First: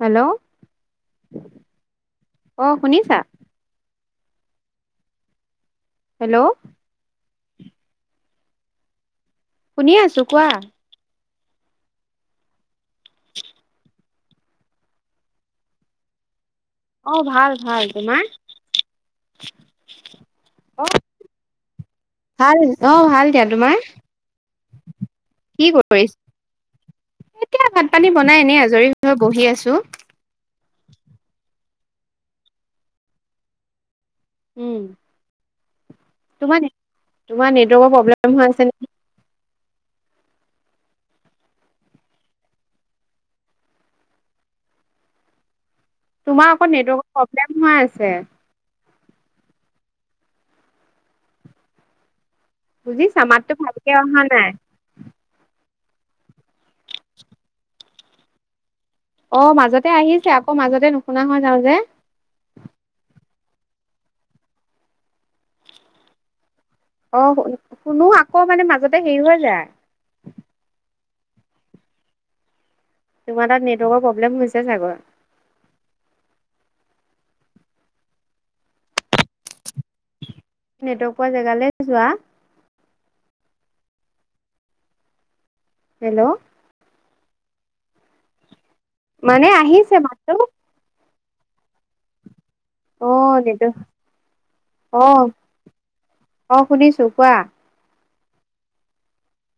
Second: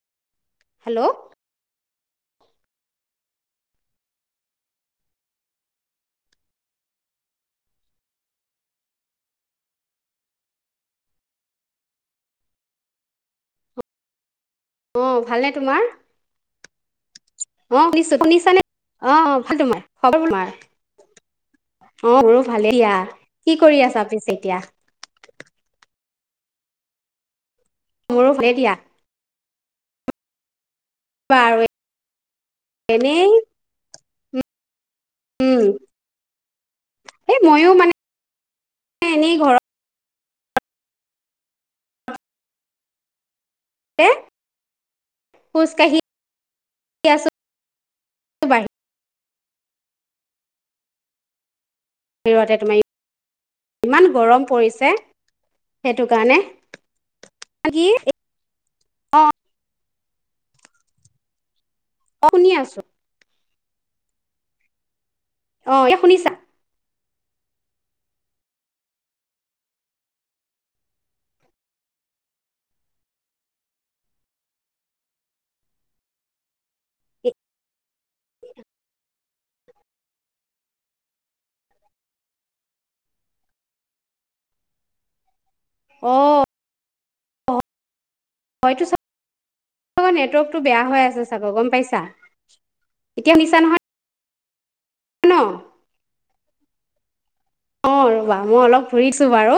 Hello hello অহ, শুনিছা? Hello শুনি আছো কোৱা। অহ, ভালনে তোমাৰ? অ ভাল ভাল অহ শুনিছোঁ। তোমাৰ শুনিছানে, অহ ভাল তোমাৰ? [unintelligible] তোমাৰ। অ অহ, মোৰ ভাল ভালেই অ দয়া। ভাল দিয়া কি তোমাৰ কৰি আছা পিছে এতিয়া? কৰিছ এতিয়া ভাত-পানী মোৰো বনাই ভালে এনে দিয়া আজৰি হৈ বহি আছো। তু বাৰু, এনেই। উম। উম। তোমাৰ নি এই তোমাৰ ময়ো নেটৱৰ্কৰ মানে প্ৰব্লেম হৈ আছে নি এনেই ঘৰতে এ তোমাৰ আকৌ নেটৱৰ্কৰ প্ৰব্লেম হৈ আছে। বাহিৰতে তোমাৰ বুজিছা, মাততো ভালকে ইমান অহা গৰম নাই। পৰিছে সেইটো কাৰণে [unintelligible] কি? অঁ অ' মাজতে আহিছে, আকৌ মাজতে নুশুনা হৈ যাওঁ যে। অ'শুনি আছোঁ। অ' এ শুনিছা? অ' শু শুনো আকৌ মানে মাজতে হেৰি হৈ যায়। তোমাৰ তাত নেটৱৰ্কৰ প্ৰব্লেম হৈছে ছাগৈ? নেটৱৰ্ক পোৱা জেগালৈ যোৱা। হেল্ল' অঁ হয়তো মানে আহিছে মাতটো নেটৱৰ্কটো বেয়া হৈ আছে। চাব গম পাইছা? অ এতিয়া নেটৱৰ্ক মিছা নহয়। অ', ন অ' শুনিছোঁ কোৱা। অ' ৰবা মই অলপ ফুৰিছো বাৰু।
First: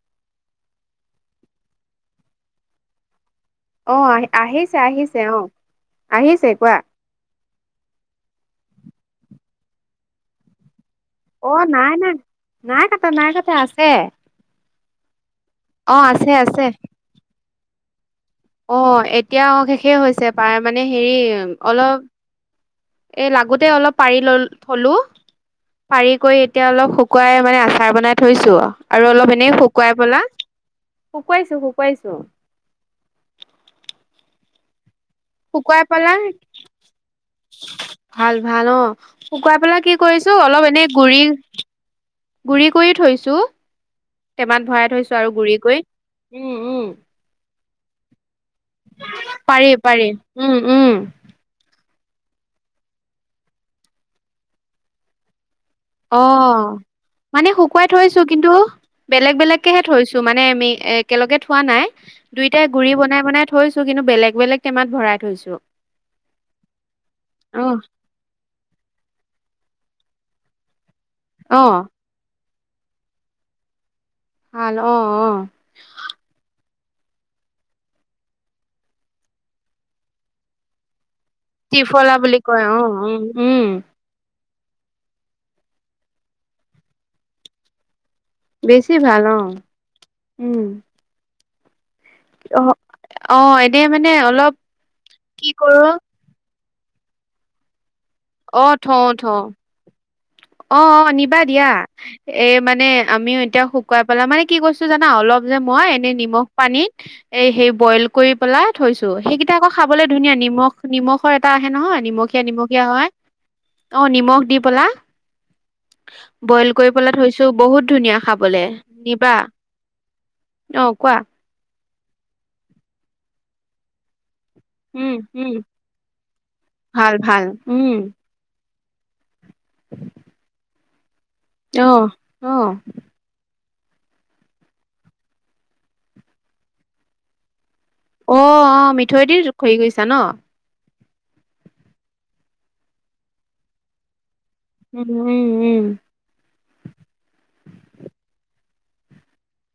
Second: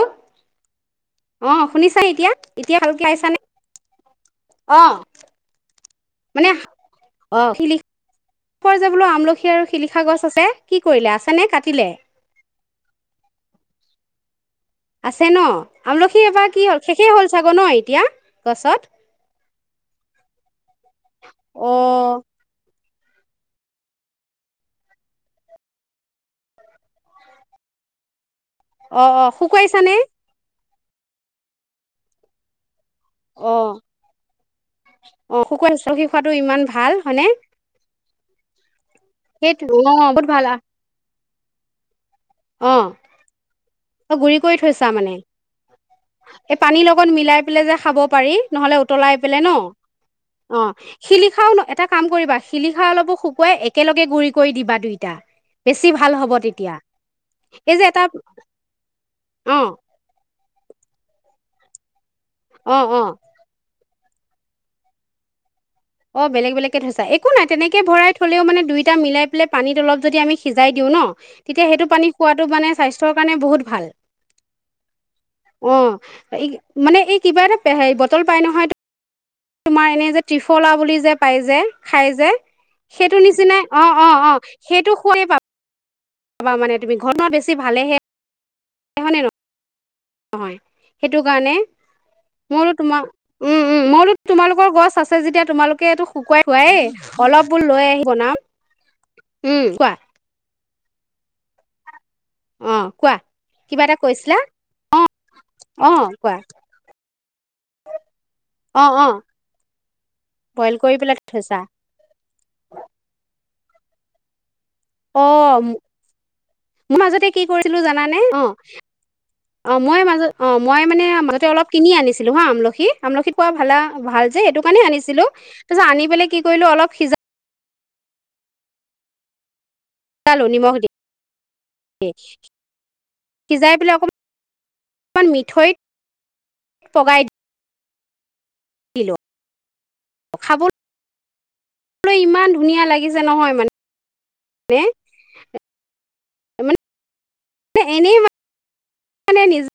অ' শুনিছা এতিয়া? এতিয়া ভালকে আহিছানে? অ' আহি। আহিছে অ আহিছে অ'- মানে আহিছে কোৱা। অ শিলি যে বোলো আমলখি আৰু শিলিখা গছ আছে! কি কৰিলে আছে নে অ কাটিলে নাই নাই। নাই কাটা, নাই কাটা, আছে। আছ। আছে ন? অ', আমলখি আছে এইবাৰ কি আছে হল? শেষেই হ'ল। চাগ' ন এতিয়া? গছত অ' এতিয়া অ' শেষেই হৈছে পায় মানে হেৰি অ অলপ। এ লাগোতে অলপ পাৰি লল থলোঁ। পাৰি কৰি এতিয়া অলপ শুকুৱাই মানে আচাৰ বনাই থ থৈছো। অ আৰু অ অলপ এনেই শুকুৱাইছানে শুকুৱাই পেলাই শুকুৱাইছোঁ শুকুৱাইছোঁ। অ'। অ শুকুৱাই আমলখি খোৱাটো পেলাই- ইমান ভাল হয়নে ভাল ভাল অ'। শুকুৱাই সেইটো পেলাই অ কি বহুত কৰিছোঁ। ভাল অলপ এনে গুৰি গুৰি অ কৰি থৈছোঁ। অ গুৰি কৰি থৈছা মানে। উম, এই পানীৰ উম। লগত মিলাই পেলাই য। যে খাব পাৰি। নহ'লে উতলাই পেলে ন? পাৰি পাৰি উম অ' উম শিলিখাও ন এটা কাম কৰিবা শিলিখা অলপো শুকুৱাই একেলগে গুৰি কৰি দিবা দুইটা। বেছি ভাল অ হ'ব তেতিয়া। মানে এই শুকুৱাই যে এটা থৈছো কিন্তু বেলেগ অ বেলেগকেহে থৈছো মানে আমি এ একেলগ। [unintelligible] থোৱা নাই। দুইটাই অ গুৰি অ বনাই বনাই থৈছো। কিন্তু বেলেগ বেলেগ টেমাত ভৰাই থৈছো। অ বেলেগ বেলেগকে থৈছা। একো নাই অ তেনেকে ভৰাই থলেও মানে দুইটা মিলাই পেলাই। পানীত অলপ যদি আমি সিজাই দিওঁ ন। অ তেতিয়া সেইটো পানী খোৱাটো মানে স্বাস্থ্যৰ কাৰণে বহুত ভাল। ভাল। অ অ। এই মানে এই কিবা এটা হে বটল পাই নহয় তা তোমাৰ এনে যে ত্ৰিফলা বুলি যে। পাই যে খাই ত্ৰিফলা যে বুলি কয় অ সেইটো উম উম নিচিনাাই অ অ অ। সেইটো শুয়ে পাব। ক মানে তুমি ঘৰত বেছি ভালেহে। বেছি হয়নে ভাল অ উম। অ ময়ো তোমাৰ। অ উম এনে উম। মই মানে বোলো অলপ তোমালোকৰ গছ আছে যেতিয়া কি তোমালোকে কৰো এইটো শুকুৱাই খুৱায়ে। অলপ বুলো লৈ আহি বনাম। অ থওঁ থওঁ। উম, কোৱা অ অ নিবা দিয়া অ। এই মানে অ', কোৱা আমিও এতিয়া কিবা এটা শুকুৱাই পেলাই, কৈছিলা মানে কি কৈছো জানা অলপ যে মই অ', এনেই কোৱা নিমখ পানীত এ সেই বইল কৰি পেলাই অ', থৈছো। অ', সেইকেইটা আকৌ খাবলৈ ধুনীয়া বইল নিমখ কৰি পেলাই নিমখৰ এটা থৈছা আহে নহয় নিমখীয়া নিমখীয়া হয়। অ নিমখ দি পেলাই। অ, মোৰ পেলাই মাজতে কি থৈছো কৰিছিলো বহুত ধুনীয়া জানানে। অ, খাবলে নিবা অ মই মাজ অ মই মানে মাজতে অলপ। কিনি আনিছিলো হা আমলখি আমলখিত পোৱা ভালা ভাল সেইটো কাৰণে উম আনিছিলো উম তাৰপিছত আনি পেলাই কি কৰিলো অলপ ভাল সিজাই ভাল উম খালো নিমখ দি। অহ অহ। সিজাই পেলাই অকণমান অকমান মিঠৈত পগাই দিওঁ। অ অ মিঠৈ দি খৰি গৈছে। ন? বলৈ ইমান ধুনীয়া লাগিছে নহয় মানে। উম উম উম এনেই। মানে নিজে।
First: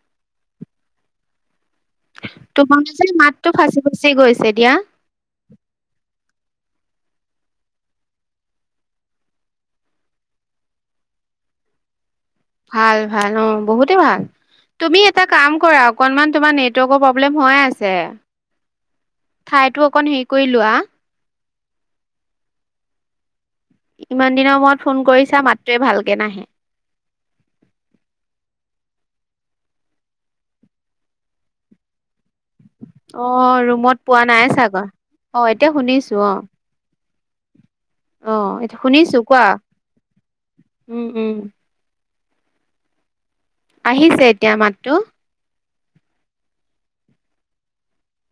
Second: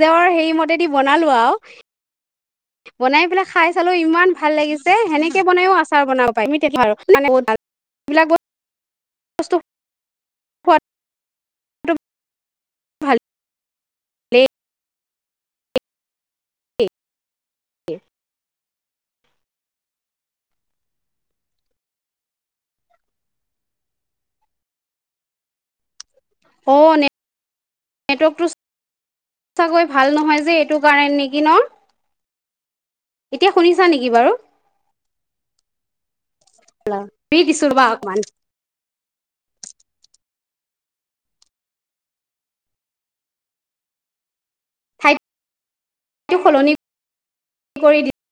জৰ সেই মতেদি বনালো আৰু। তোমাৰ যে বনাই পেলাই মাতটো খাই ফাঁচি চালো ফাচি ইমান গৈছে ভাল দিয়া লাগিছে সেনেকে বনাইও আচাৰ বনাব। [inaudible] ভাল ভাল অ বহুত। ভালেই তুমি এটা কাম কৰা অকনমান তোমাৰ নেটৱৰ্কৰ প্ৰব্লেম হৈয়ে আছে। ঠাইতো অকণ হেৰি কৰি লোৱা। ইমান দিনৰ মূৰত ফোন কৰিছা মাতটোৱে ভাল। অ নে নেটৱৰ্কটো। সঁচাকৈ ভাল নহয় যে এইটো কাৰণ নেকি ন। অ এতিয়া শুনিছা ৰুমত নেকি পোৱা বাৰু নাই চাগৈ। অ এতিয়া শুনিছো অ। কৰি দিছো ৰবা অকমান অহ, এতি শুনিছো। কোৱা। উম উম। আহিছে এ। এতিয়া মাতটো। ঠাইটো সলনি কৰি দিম।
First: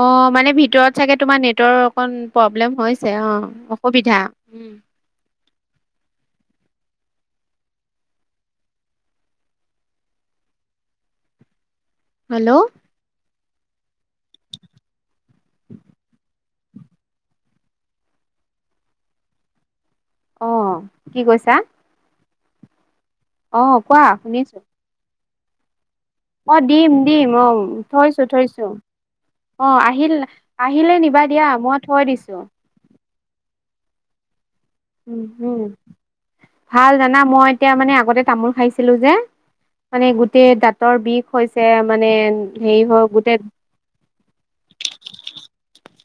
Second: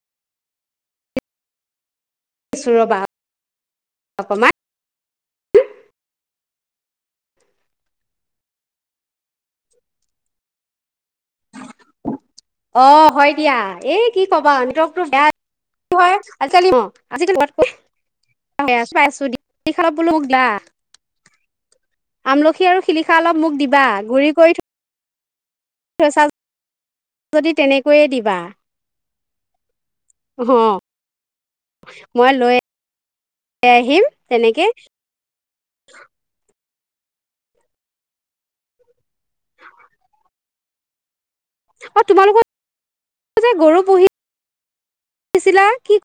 অ মানে ভিতৰত চাগে তোমাৰ নেটৱৰ্ক। অকণ দিছো প্ৰব্লেম ৰবা হৈছে অ অসুবিধা অকমান উম। হেল্ল' অ হয়। এতিয়া। এই কি ক'বা নেটৱৰ্কটো বেয়া। কি হয় আজি-কালি আজিম সে পাই আছো। নেট ৱৰ্ক তো বেয়া। চা। আমলখি আৰু। শিলিখা অলপ মোক দিবা। গুৰি শুনিছো কৰি থ অ দিম দিম। অ, যদি তেনেকৈয়ে থৈছো দিবা থৈছো। অ আ আহিল। অ আহিলে নিবা দিয়া মই থৈ মই দিছো। লৈ আহিম তেনেকে। উম উম ভাল জানা মই এতিয়া মানে আগতে তামোল খাইছিলো যে মানে গোটেই দাঁতৰ বিষ। হৈছে অ মানে তোমালোকৰ হেৰি হওক গোটেই। যে গৰু পুহিছিলা কি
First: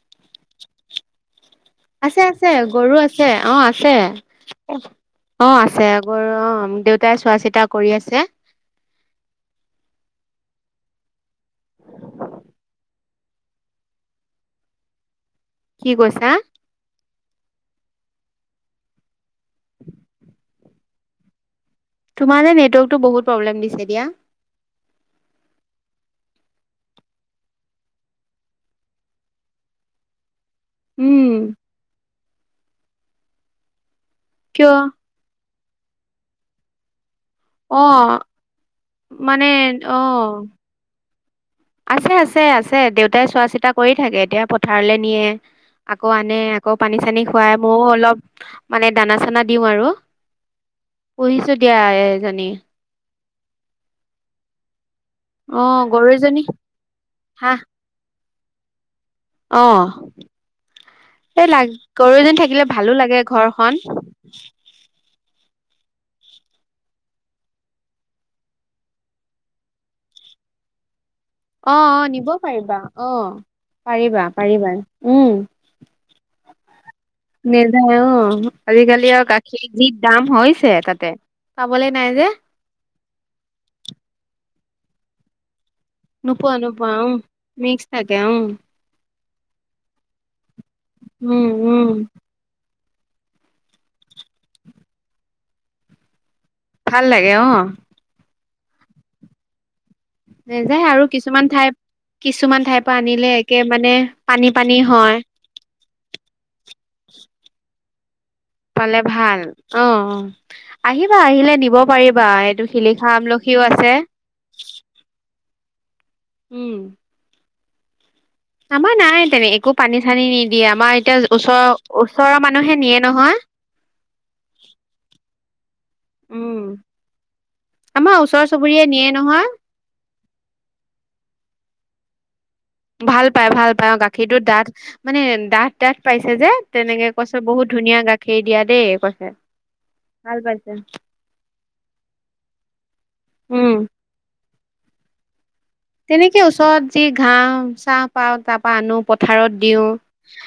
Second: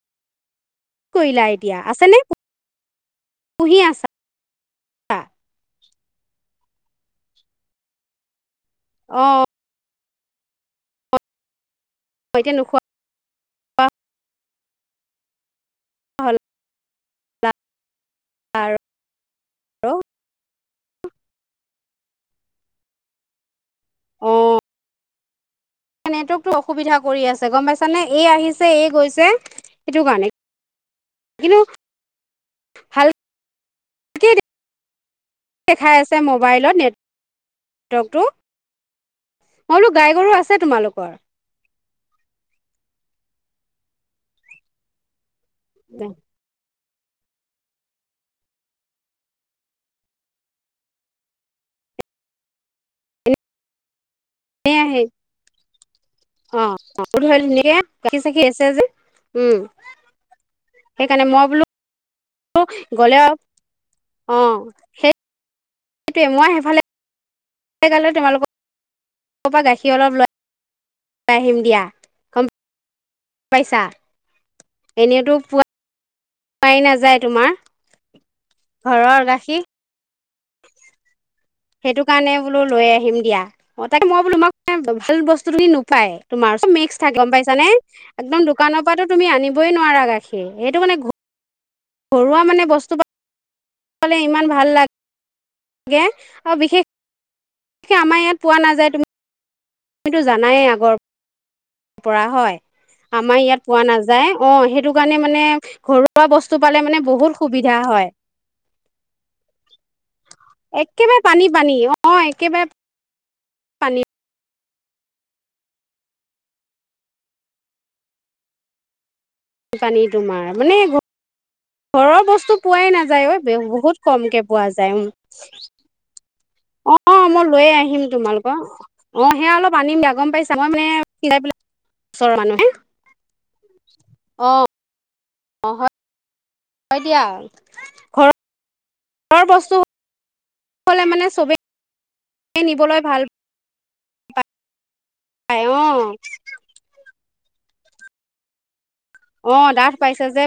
কৰিলা? এতিয়া আছেনে আছে আছে গৰু আছে। অ পুহি আছে। আছা অ আছে। গৰু অ দেউতাই চোৱা চিতা কৰি আছে। অ। [inaudible] এতিয়া নোখোৱা? কি কৈছা? [unintelligible] তোমাৰ যে নেটৱৰ্কটো বহুত প্ৰব্লেম দিছে দিয়া। অ নেটৱৰ্কটো অসুবিধা কৰি আছে গম পাইছা নে? এই আহিছে এই গৈছে সেইটো কাৰণে। উম কিন্তু ভাল কিয়? দেখাই আছে মোবাইলত নেট। অহ মানে মই বোলো গাই অহ। গৰু আছে তোমালোকৰ আছে আছে আছে দেউতাই চোৱা-চিতা কৰি থাকে এতিয়া পথাৰলৈ নিয়ে। আকৌ আনে। আকৌ পানী-চানী খুৱাই ময়ো অলপ মানে দানা-চানা দিওঁ আৰু। পঢ়িছো দিয়া আইজনী। সেইয়াহে। অ। গৰু এজনী অ অ। হা [unintelligible] কি ছেকি আছা যে? উম অ সেইকাৰণে মই সেই বোলো লাগ। গৰু এজনী থাকিলে ভালো গ'লে লাগে ঘৰখন। অ সেইটোৱে মই সেইফালে সেই গালে তোমালোকৰ। ক পা গাখীৰ অলপ লয় অ অ নিব পাৰিবা। অ পাইছা পাৰিবা পাৰিবা এনেইতো উম। [unintelligible] নেযায় অ'। আজিকালি আৰু গাখীৰ যি দাম। হৈছে তাতে। পাবলে সেইটো নাই যে কাৰণে বোলো লৈয়ে আহিম দিয়া তাকে মই বুলু মই মানে ভাল বস্তু কিনো পায়। নোপোৱা তোমাৰ চব নোপোৱা মিক্স উম থাক গম পাইছা নে? মিক্স থাকে একদম উম দোকানৰ পৰাটো। তুমি আনিবই নোৱাৰা গাখী এইটো মানে ঘো উম উম ঘৰুৱা মানে। বস্তু পালে ইমান ভাল লা গে ভাল লাগে অ। [unintelligible] আমাৰ ইয়াত পোৱা নাযায় তুমি তুমিতো জানাইে নেযায় আগৰ আৰু কিছুমান ঠাই পৰা। হয়, কিছুমান ঠাইৰ পৰা আনিলে আমাৰ একে ইয়াত পোৱা মানে নাযায়। পানী অ পানী সেইটো হয় কাৰণে মানে ঘৰুৱা বস্তু পালে মানে বহুত সুবিধা হয়। পালে ভাল অ অ একেবাৰে আহিবা পানী আহিলে পানী নিব অ পাৰিবা এইটো একেবাৰে শিলিখা আমল সিও আছে। পানী উম আমাৰ নাই। তেনে একো পানী পানী-চানী তোমাৰ নিদিয়ে মানে আমাৰ এতিয়া ওচৰৰ- ঘৰৰ বস্তু মানুহে পোৱাই নিয়ে নাযায় নহয়। ঐ, বহুত কমকে পোৱা যায় উম। অ মই লৈয়ে আহিম আমাৰ ওচৰ তোমালোকৰ চুবুৰীয়ে নিয়ে অ নহয় সেয়া অলপ আনিম দিয়া গম পাইছা মই মানে সিজাই পেলাই ওচৰৰ মানুহ ভাল পায়, ভাল পায় অ গাখীৰটো ডাঠ মানে ডাঠ-ডাঠ পাইছে- পাইছে যে। হয় তেনেকে দিয়া কৈছে -বহুত ধুনীয়া গাখীৰ দিয়া দেই। কৈছে, ঘৰৰ বস্তু ভাল [unintelligible] হ'লে মানে চবেই নিবলৈ ভাল উম পা তেনেকে ওচৰত যি [unintelligible] তাৰ পৰা আনো। পথাৰত অ দিওঁ ডাঠ পাইছে যে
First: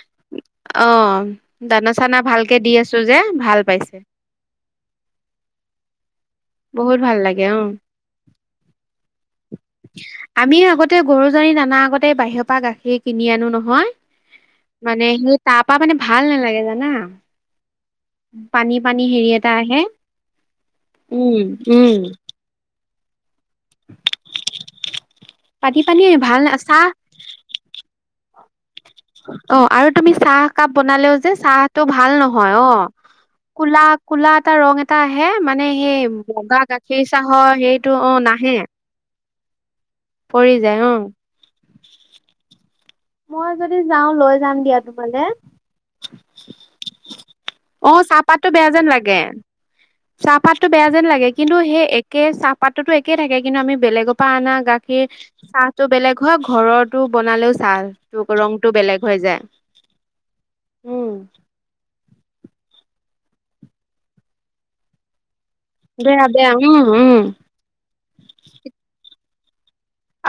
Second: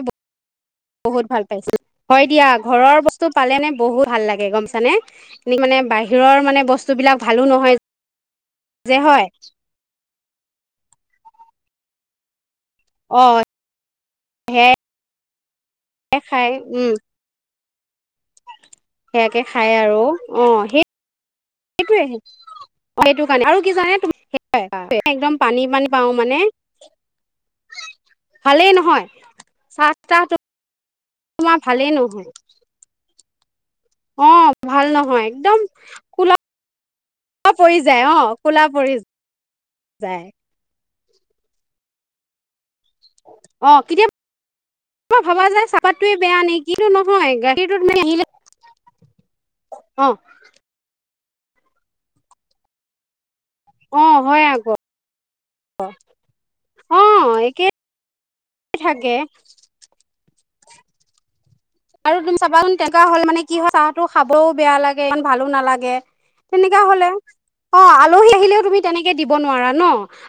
অ বহুত ভাল পাইছে, দানা চানা হয় দিয়া ভালকে দি আছো ঘৰৰ যে বস্তু পালে ভাল নে পাইছে বহুত ভাল লাগে গম পাইছানে? এনে মানে বাহিৰৰ মানে- বহুত বস্তুবিলাক ভাল ভালো লাগে অ নহয় যে হয়। আমি আগতে গৰুজনী দানা আগতে বাহিয়প পা গাখীৰ কিনি অ আনো নহয় সেয়াই মানে সিট- তাৰপা মানে ভাল খাই নালাগে উম জানা? পানী পানী সেয়াকে খাই আৰু অ সে উম উম। অ সেইটো কাৰণে আৰু কি জানানে- একদম পানী, পানী পাওঁ মানে। ভাল না চাহ ভালেই ন অ' আৰু তুমি চাহ একাপ বনালেও যে তোমাৰ চাহটো ভালেই ভাল নহয় অ। ক'লো, অ ক'লো এটা ৰং ভাল এটা নহয় আহে একদম মানে সেই বগা গাখীৰ ক'লা চাহৰ পৰি সেইটো যায় অ নাহে। ক'লা পৰি যায় পৰি যায় অ। [unintelligible] মই অ যদি যাওঁ কেতিয়াবা লৈ যাম দিয়া তোমালে, ভাবা যায় চাহপাতটোৱে চু বেয়া চু নেকি কিন্তু চু নহয় গাখীৰটো অ তুমি আহিলে চাহপাতটো বেয়া যেন লাগে। অ চাহপাতটো বেয়া যে যেন লাগে কিন্তু সেই একে চাহপাততোটো একে থাকে। কিন্তু আমি অ বেলেগৰ পৰা হয় আনা আকৌ গাখীৰ চাহটো বেলেগ হয় অ ঘৰৰটো বনালেও একে চাহৰ ৰংটো বেলেগ থাকে হৈ যায়। উম। আৰু তুমি চাবাচোন তেনেকুৱা হ'ল মানে কি হয় চাহতো খাবও বেয়া লাগে। ভালো নালাগে বেয়া বেয়া তেনেকুৱা উম হ'লে, উম অ আলহী আহিলেও তুমি তেনেকে- দিব নোৱাৰাত-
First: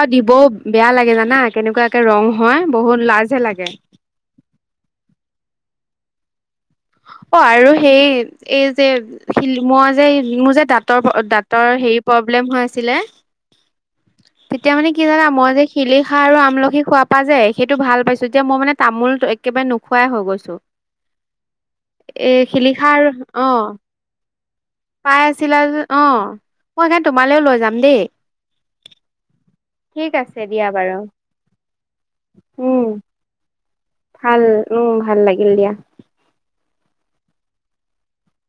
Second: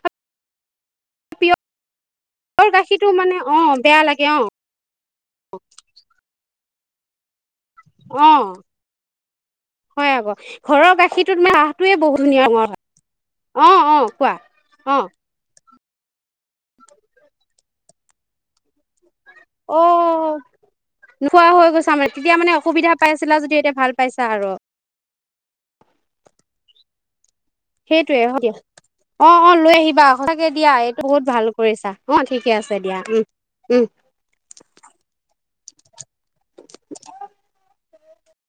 আৰু দিবও বেয়া লাগে জানা, কেনেকুৱা কে ৰং ঘৰৰ হয় গাখীৰটো বহুত মানে লাজহে অ লাগে। বেয়া লাগে অ অ আৰু সেই অ এই যে সিল মই যে, হয় আকৌ মোৰ যে ঘৰৰ দাঁতৰ গাখীৰটোত মানে দাঁতৰ চাহটোৱে হেৰি বহুত ধুনীয়া প্ৰব্লেম হৈ ৰঙৰ আছিলে হয় অ অ কোৱা তেতিয়া মানে অ কি জানা মই যে- শিলিখা আৰু আমলখি খোৱা পৰা যে সেইটো ভাল পাইছো এতিয়া মই মানে- তামোল ত একেবাৰে নোখোৱাই হৈ গৈছো। খোৱা হৈ গৈছা মানে, এ তেতিয়া মানে শিলিখা অসুবিধা আৰু পাইছিলা যদি এতিয়া ভাল পাইছা আৰু? ছিলা যে অ মই সেইকাৰণে - টোপ সেইটোয়ে হ'ব দিয়া, অ-অ লৈ আহিবা ঠিক আছে সচাকে দিয়া বাৰু এইটো বহুত ভাল কৰিছা অ ঠিকে আছে উম দিয়া উম্। ভাল উম্ ভাল লাগিল দিয়া।